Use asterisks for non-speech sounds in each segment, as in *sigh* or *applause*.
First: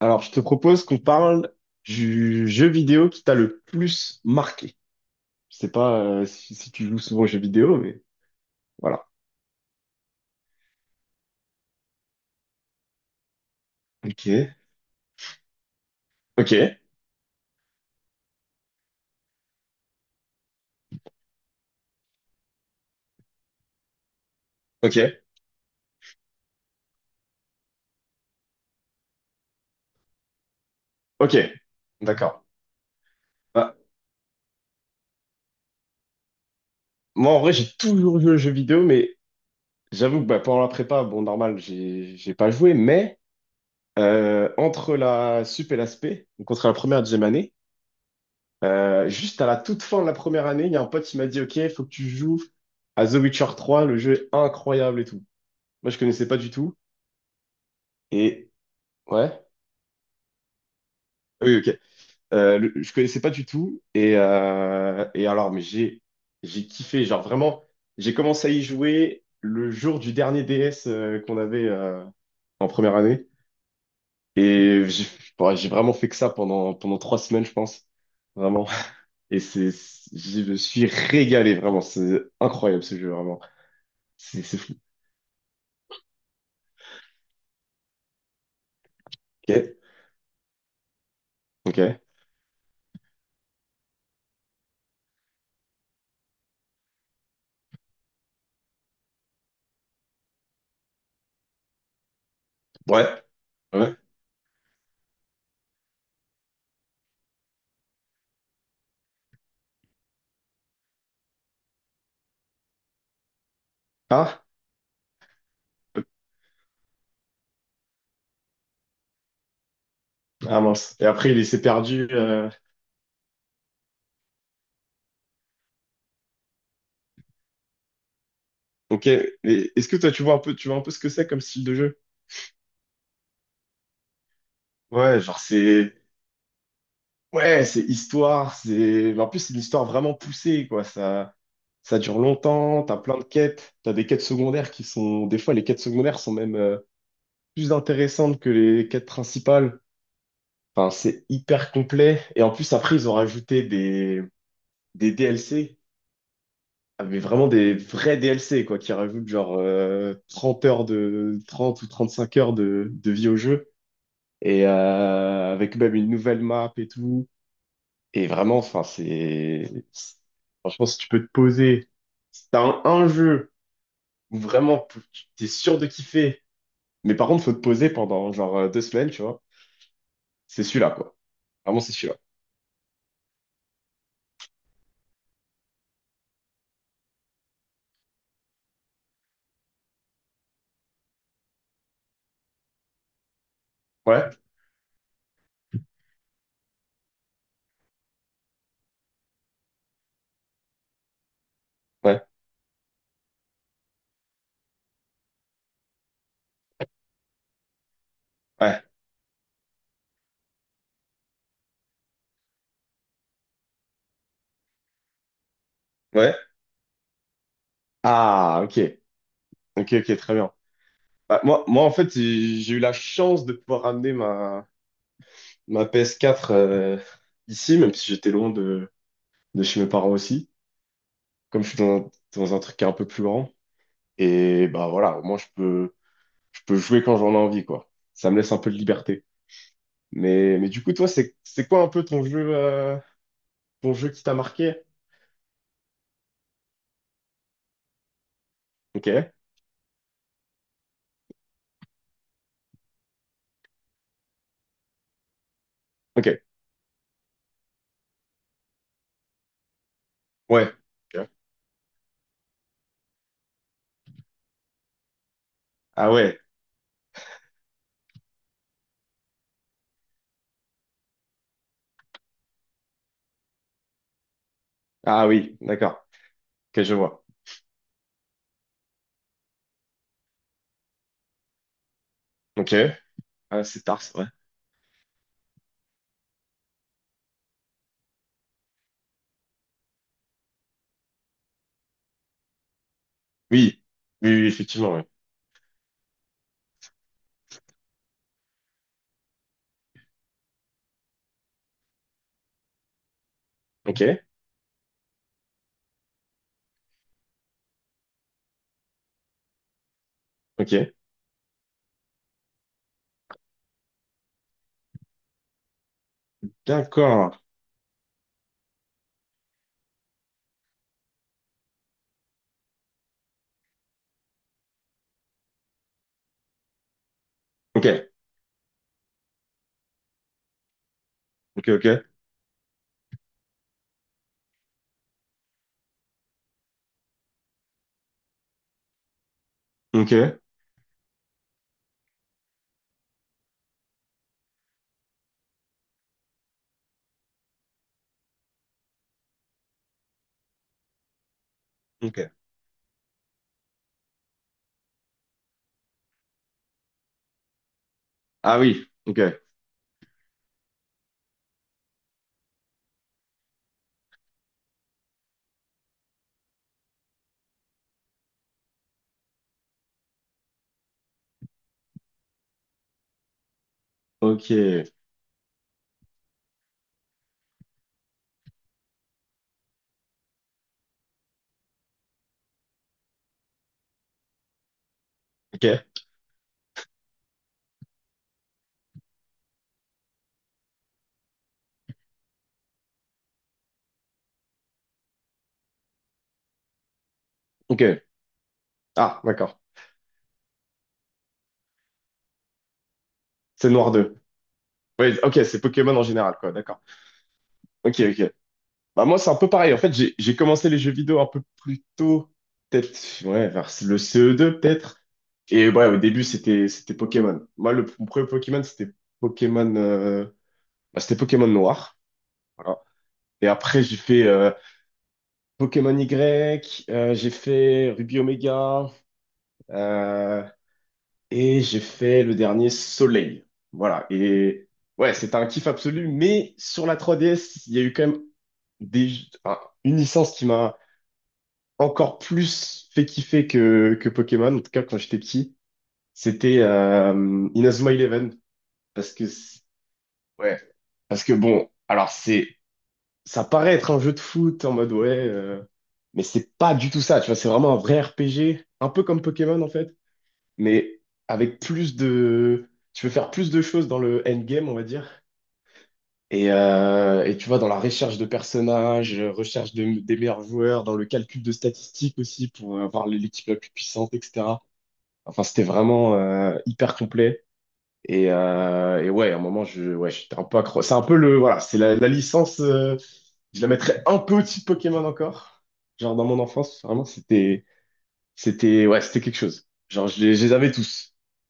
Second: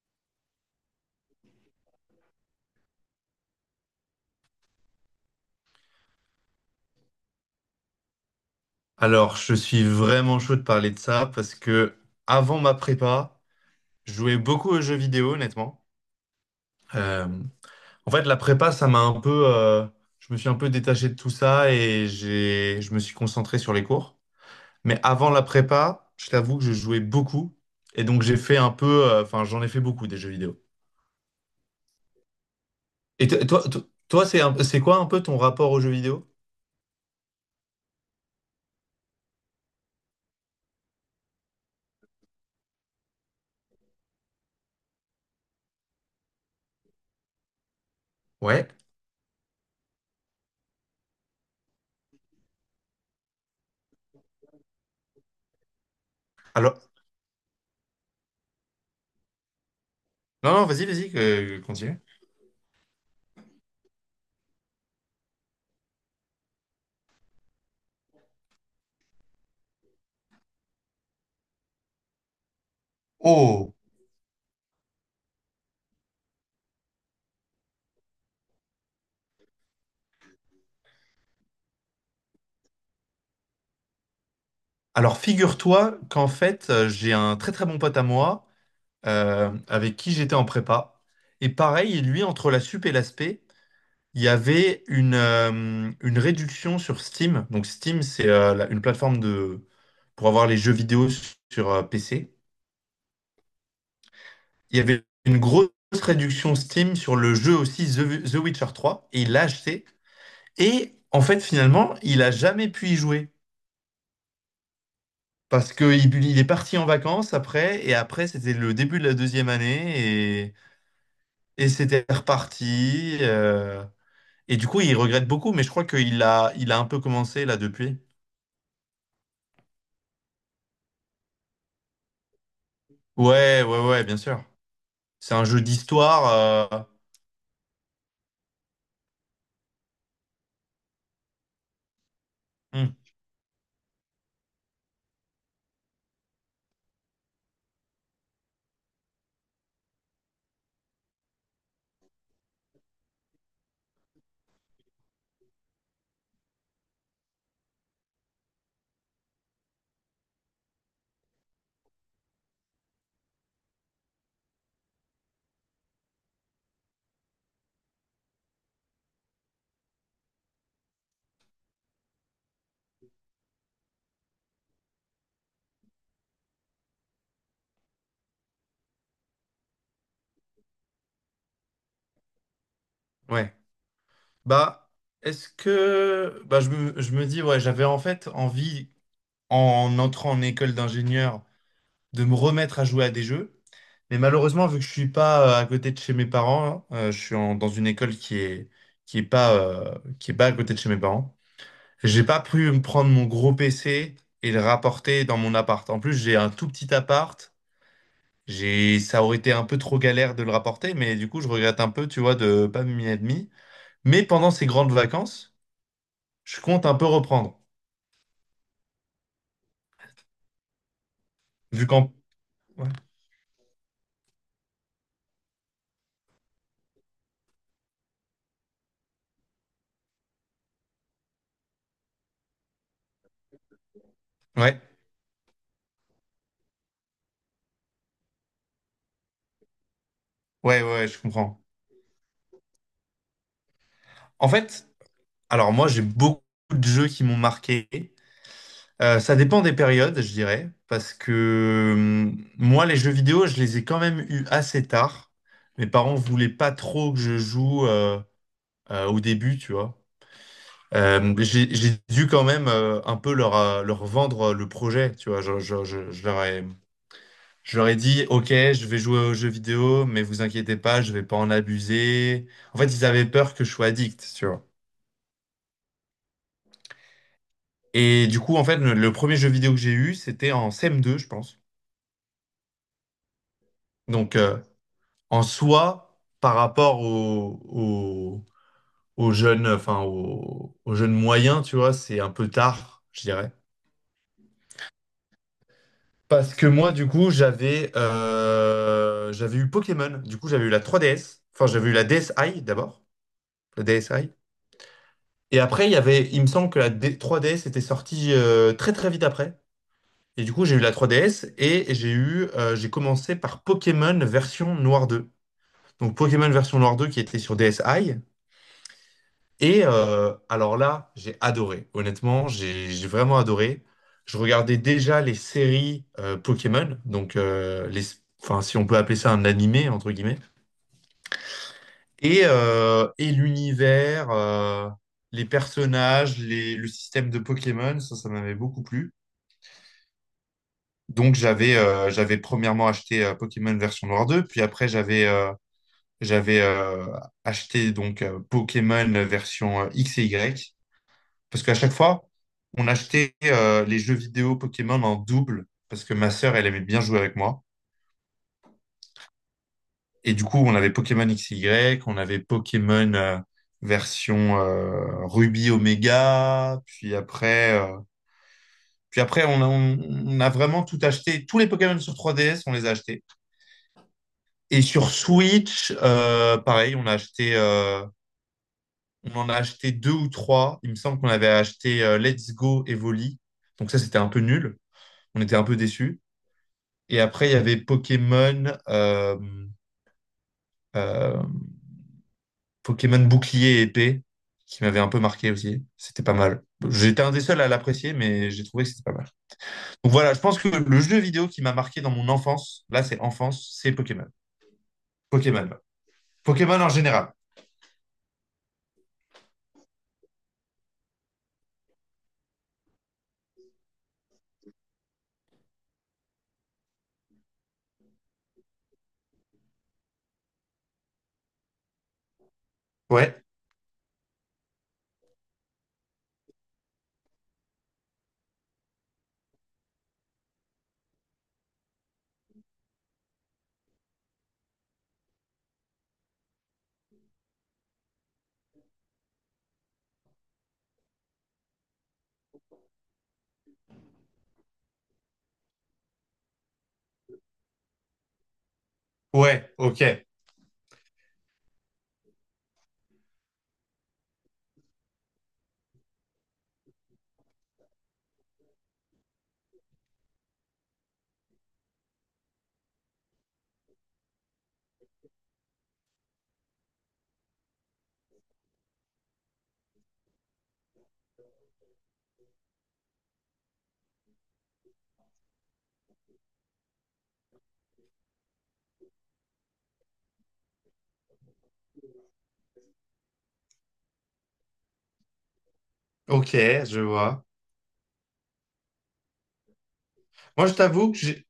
Alors, je te propose qu'on parle du jeu vidéo qui t'a le plus marqué. Je sais pas si tu joues souvent aux jeux vidéo, mais voilà. Alors, je suis vraiment chaud de parler de ça parce que avant ma prépa, je Ok, jouais beaucoup aux jeux vidéo, honnêtement. ok, Euh, en fait, la prépa, ça m'a un peu, je me suis un peu détaché de tout ça et je me suis concentré sur les cours. ok, Mais avant la prépa, je t'avoue que je jouais beaucoup et donc j'ai fait un peu, enfin, j'en ai fait beaucoup des jeux vidéo. ok. D'accord. Et Bah, toi, c'est quoi un peu ton rapport aux jeux vidéo? moi, en vrai, j'ai toujours joué aux jeux vidéo, mais j'avoue que bah, pendant la prépa, bon, normal, j'ai pas joué, mais entre la sup et la spé, donc entre la première et la deuxième année, Ouais. Juste à la toute fin de la première année, il y a un pote qui m'a dit, OK, faut que tu joues à The Witcher trois, le jeu est incroyable et tout. Moi, je connaissais pas du tout. Alors, Et ouais. non, non, vas-y, vas-y, Oui, ok. continue. Je connaissais pas du tout. Et alors, mais j'ai kiffé. Genre, vraiment, j'ai commencé à y jouer le jour du dernier DS qu'on avait en première année. Oh, Et j'ai ouais, j'ai vraiment fait que ça pendant, pendant trois semaines, je pense. Vraiment. *laughs* Et je me suis régalé, vraiment. C'est incroyable ce jeu, vraiment. C'est fou. alors figure-toi qu'en fait, j'ai un très très bon pote à moi Ok. avec qui j'étais en prépa. Et Ok. pareil, lui, entre la sup et l'aspect, il y avait une réduction sur Steam. Donc Steam, c'est une plateforme de, pour avoir les jeux vidéo sur PC. Ouais. Ouais. Il y avait une grosse réduction Steam sur le jeu aussi The Witcher trois et il l'a acheté. Et en fait, finalement, il a jamais pu y jouer Ah. parce que il est parti en vacances après et après c'était le début de la deuxième année Ah mince. Et après, il s'est et c'était perdu. Reparti. Et du coup, il regrette beaucoup, mais je crois il a un peu commencé là depuis. Ok, et est-ce que toi tu vois un peu, tu vois un peu ce que c'est comme style de jeu? Ouais, ouais, ouais, bien sûr. Ouais, C'est genre un jeu c'est, d'histoire. ouais, c'est histoire, c'est, en plus c'est une histoire vraiment poussée quoi. Ça dure longtemps. euh, hmm, T'as plein de quêtes, t'as des quêtes secondaires qui sont, des fois les quêtes secondaires sont même plus intéressantes que les quêtes principales. Enfin, c'est hyper complet. Et en plus après ils ont rajouté des DLC, ah, mais vraiment des vrais DLC quoi, qui rajoutent genre 30 heures de, 30 ou 35 heures de vie au jeu. Et avec même une nouvelle map et tout. Et vraiment, enfin, franchement, si tu peux te poser, si t'as un jeu où vraiment t'es sûr de kiffer, mais par contre, faut te poser pendant genre deux semaines, tu vois, c'est celui-là, quoi. Vraiment, c'est celui-là. ouais. Bah, est-ce que. Bah, je me dis, ouais, j'avais en fait envie en entrant en école d'ingénieur de me remettre à jouer à des jeux. Mais Ouais, malheureusement, vu que je suis pas à côté de chez mes parents, hein, dans une école qui est pas qui est pas à côté de chez mes parents. ouais, J'ai pas pu me prendre mon gros PC et le rapporter dans mon appart. En plus, j'ai un tout petit appart. ouais, Ça aurait été un peu trop galère de le rapporter, mais du coup, je regrette un peu, tu vois, de pas m'y être mis. Mais pendant ces grandes vacances, ouais. je compte un peu reprendre. Ah, ok, ok, ok, très bien. Bah, Vu en fait, qu'en... j'ai eu Ouais, la chance de pouvoir ramener ma ps quatre ici, même si j'étais loin de chez mes parents aussi, comme je suis dans, dans un truc qui est un peu plus grand. Et ouais, bah voilà, au moins je peux jouer quand j'en ai envie, quoi. Ça me laisse un peu de liberté. Mais du coup, ouais, toi, je comprends. c'est quoi un peu ton jeu qui t'a En marqué? fait, Alors moi, j'ai beaucoup de jeux qui m'ont marqué. Ok, Ça dépend des périodes, je dirais, parce que euh, moi, les jeux vidéo, je les ai quand même eus assez tard. Mes parents ok, voulaient pas trop que je joue au début, tu vois. ouais. Ok. J'ai dû quand même un peu leur vendre le projet, tu vois. Ah Je ouais, leur ai, je leur ai dit, OK, je vais jouer aux jeux vidéo, mais vous inquiétez pas, je vais pas en abuser. En fait, ils avaient peur que je sois addict, tu vois. ah oui, d'accord. Ok, je vois. Et du coup, en fait, le premier jeu vidéo que j'ai eu, c'était en CM2, je pense. Ok, ah, c'est tard, c'est vrai. Donc, en soi, par rapport au aux aux jeunes moyens, tu vois, c'est un peu tard, je dirais. Oui, oui, oui, effectivement, oui. Parce que moi, du coup, j'avais eu Pokémon. Du coup, j'avais eu la 3DS. Enfin, j'avais eu la DSi d'abord, la Ok, DSi. Et après, il y avait, il me semble que 3DS était sortie très très vite après. Et du coup, ok, j'ai eu la 3DS et j'ai commencé par Pokémon version Noir 2. Donc Pokémon version Noir 2 qui d'accord. était sur DSi. Alors là, j'ai adoré. Honnêtement, j'ai vraiment adoré. Je regardais déjà les séries Pokémon, donc Ok, enfin, si on peut appeler ça un animé, entre guillemets. ok, ok, Et l'univers, les personnages, le système de Pokémon, ça m'avait beaucoup plu. ok, Donc j'avais premièrement acheté Pokémon version Noir 2, puis après j'avais J'avais acheté donc Pokémon version X et Y parce qu'à chaque fois, ok. on achetait les jeux vidéo Pokémon en double parce que ma sœur, elle aimait bien jouer avec moi. Ah oui, ok, Et du coup, on avait Pokémon X et Y, on avait Pokémon version Ruby Omega, puis après, on a vraiment tout acheté. Tous les Pokémon sur 3DS, on les a achetés. Et ok, sur Switch, pareil, on a acheté. On en a acheté deux ou trois. Il me semble qu'on avait acheté Let's Go et Volley. Donc ça, c'était un peu nul. On était un peu ok, déçus. Et après, il y avait euh, Pokémon Bouclier et Épée, qui m'avait un peu marqué aussi. C'était pas mal. J'étais un des seuls à ok. l'apprécier, mais j'ai trouvé que c'était pas Ah, mal. d'accord. Donc voilà, je pense que le jeu vidéo qui m'a marqué dans mon enfance, là c'est C'est enfance, Noir c'est deux. Pokémon. Oui, ok, c'est Pokémon. Pokémon en général, quoi, d'accord. Pokémon en général. Ok, ok. Bah moi, c'est un peu pareil. En fait, j'ai commencé les jeux vidéo un peu plus tôt, peut-être ouais, vers le CE2 peut-être. Et ouais, au début, c'était Pokémon. Moi, mon premier Pokémon, Pokémon euh, c'était Pokémon Noir. Voilà. Ouais, Et après, j'ai fait Pokémon Y, j'ai fait Ruby Omega, euh, et j'ai fait le dernier Soleil. Voilà. Et ouais, c'était un kiff absolu. Mais sur la 3DS, il y a eu quand même des, enfin, une licence qui m'a encore plus fait kiffer que Pokémon, en tout cas quand j'étais petit, c'était Inazuma Eleven. Parce que, c'est- ouais, ok, ouais, parce que bon, ça paraît être un jeu de foot en mode ouais, mais c'est pas du tout ça, tu vois, c'est vraiment un vrai RPG, un peu comme Pokémon en fait, mais avec plus de, tu peux faire plus de choses dans le endgame, on va dire. Et tu vois, dans la recherche de personnages, recherche de, des meilleurs joueurs, dans le calcul de statistiques aussi pour avoir l'équipe la plus puissante, etc. Enfin, c'était vraiment hyper complet. Et ouais, à un moment, ouais, j'étais un peu accro. C'est un peu voilà, c'est la licence. Je la mettrais un peu au-dessus de Pokémon encore. Genre dans mon enfance, ok, je vraiment, vois. Ouais, c'était quelque chose. Genre, je les Moi, avais je t'avoue tous. que j'ai-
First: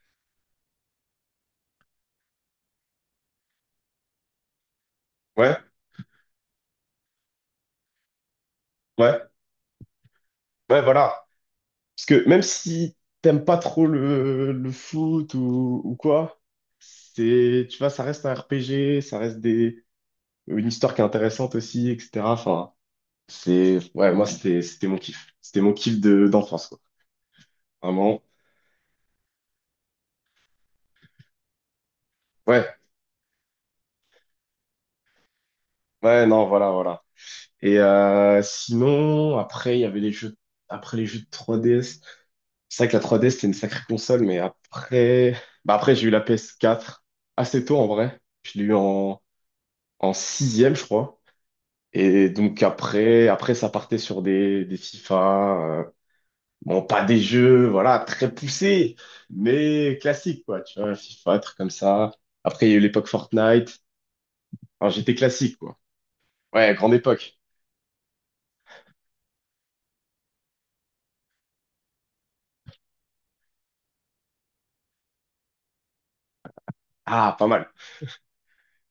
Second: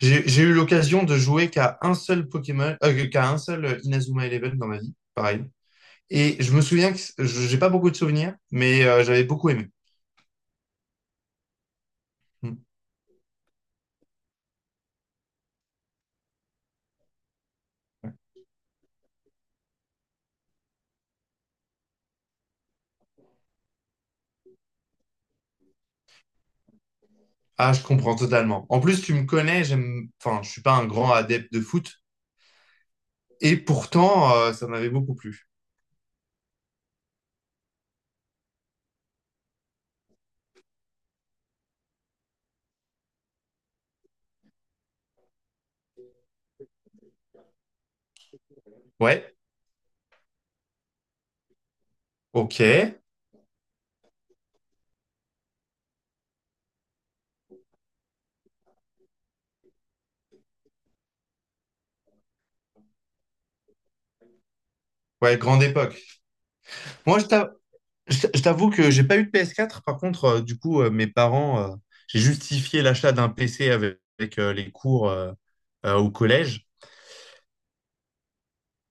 j'ai eu l'occasion de jouer qu'à un seul Pokémon, qu'à un seul Inazuma Eleven dans ma vie, pareil. Ouais, Et je me souviens que j'ai pas beaucoup de souvenirs, mais ouais, j'avais beaucoup aimé. ouais, voilà. Parce que même Mm. si t'aimes pas trop le foot ou quoi, tu vois, ça reste un RPG, ça reste des, une histoire qui est intéressante aussi, etc. Enfin. Ouais, moi, c'était mon kiff. C'était mon kiff de, d'enfance, quoi. Ah, je comprends Vraiment. totalement. En plus, tu me connais, je suis pas un grand adepte de foot, Ouais, et pourtant, ça m'avait beaucoup plu. ouais, non, voilà, voilà. Et sinon, après, il y avait les jeux, après les jeux de 3DS. C'est vrai que la 3DS, c'était une sacrée console, mais après, bah après, j'ai eu la PS4 assez tôt, en vrai. Je l'ai eu Ouais, en sixième, je crois. Et donc ok, après, après, ça partait sur des FIFA. Bon, pas des jeux, voilà, très poussés, mais classiques, quoi. Tu vois, FIFA, un truc comme ça. Après, il y a eu l'époque Fortnite. Enfin, j'étais ouais, classique, grande quoi. époque. Ouais, grande Moi, époque. Je t'avoue que j'ai pas eu de PS4. Par contre, mes parents, j'ai justifié l'achat d'un PC avec, les cours au collège. Ah, pas mal.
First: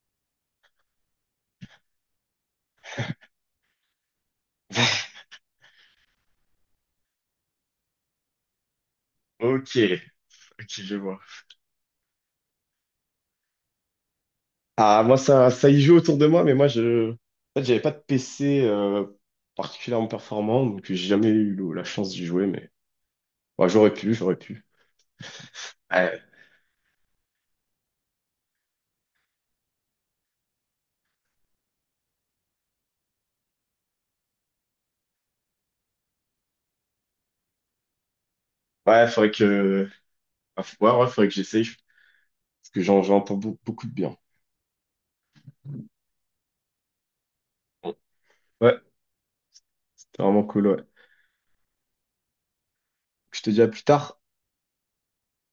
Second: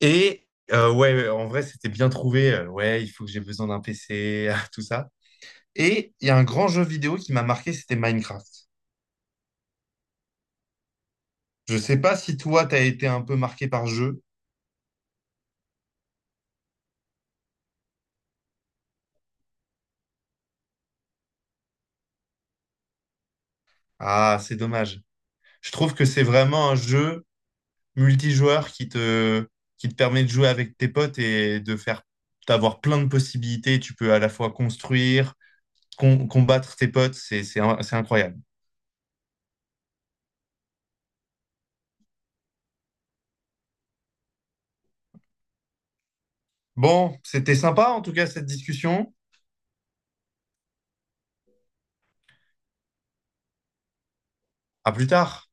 Et ouais, ouais, en vrai, c'était bien trouvé. Ouais, il faut que j'ai besoin d'un PC, *laughs* tout ça. *laughs* Et il y a un grand jeu vidéo qui m'a marqué, c'était Minecraft. Ok, ok, je vois. Je sais pas si toi, t'as été un peu marqué par jeu. Ah, moi, ça y joue autour de moi, mais moi, je... En fait, j'avais pas de PC particulièrement performant, donc j'ai jamais eu la chance d'y jouer, mais ouais, j'aurais Ah, c'est pu. dommage. Je trouve que Ouais, c'est vraiment un jeu multijoueur qui te permet de jouer avec tes potes et de faire, d'avoir plein de possibilités. Tu peux à la fois construire, combattre tes potes. C'est incroyable. ouais, faudrait que... Ouais, ouais, ouais, faudrait que j'essaye, parce que j'en entends beaucoup de bien. Bon, c'était sympa en tout cas cette Ouais, discussion. c'était vraiment cool, ouais. Je te dis à plus tard. À plus tard.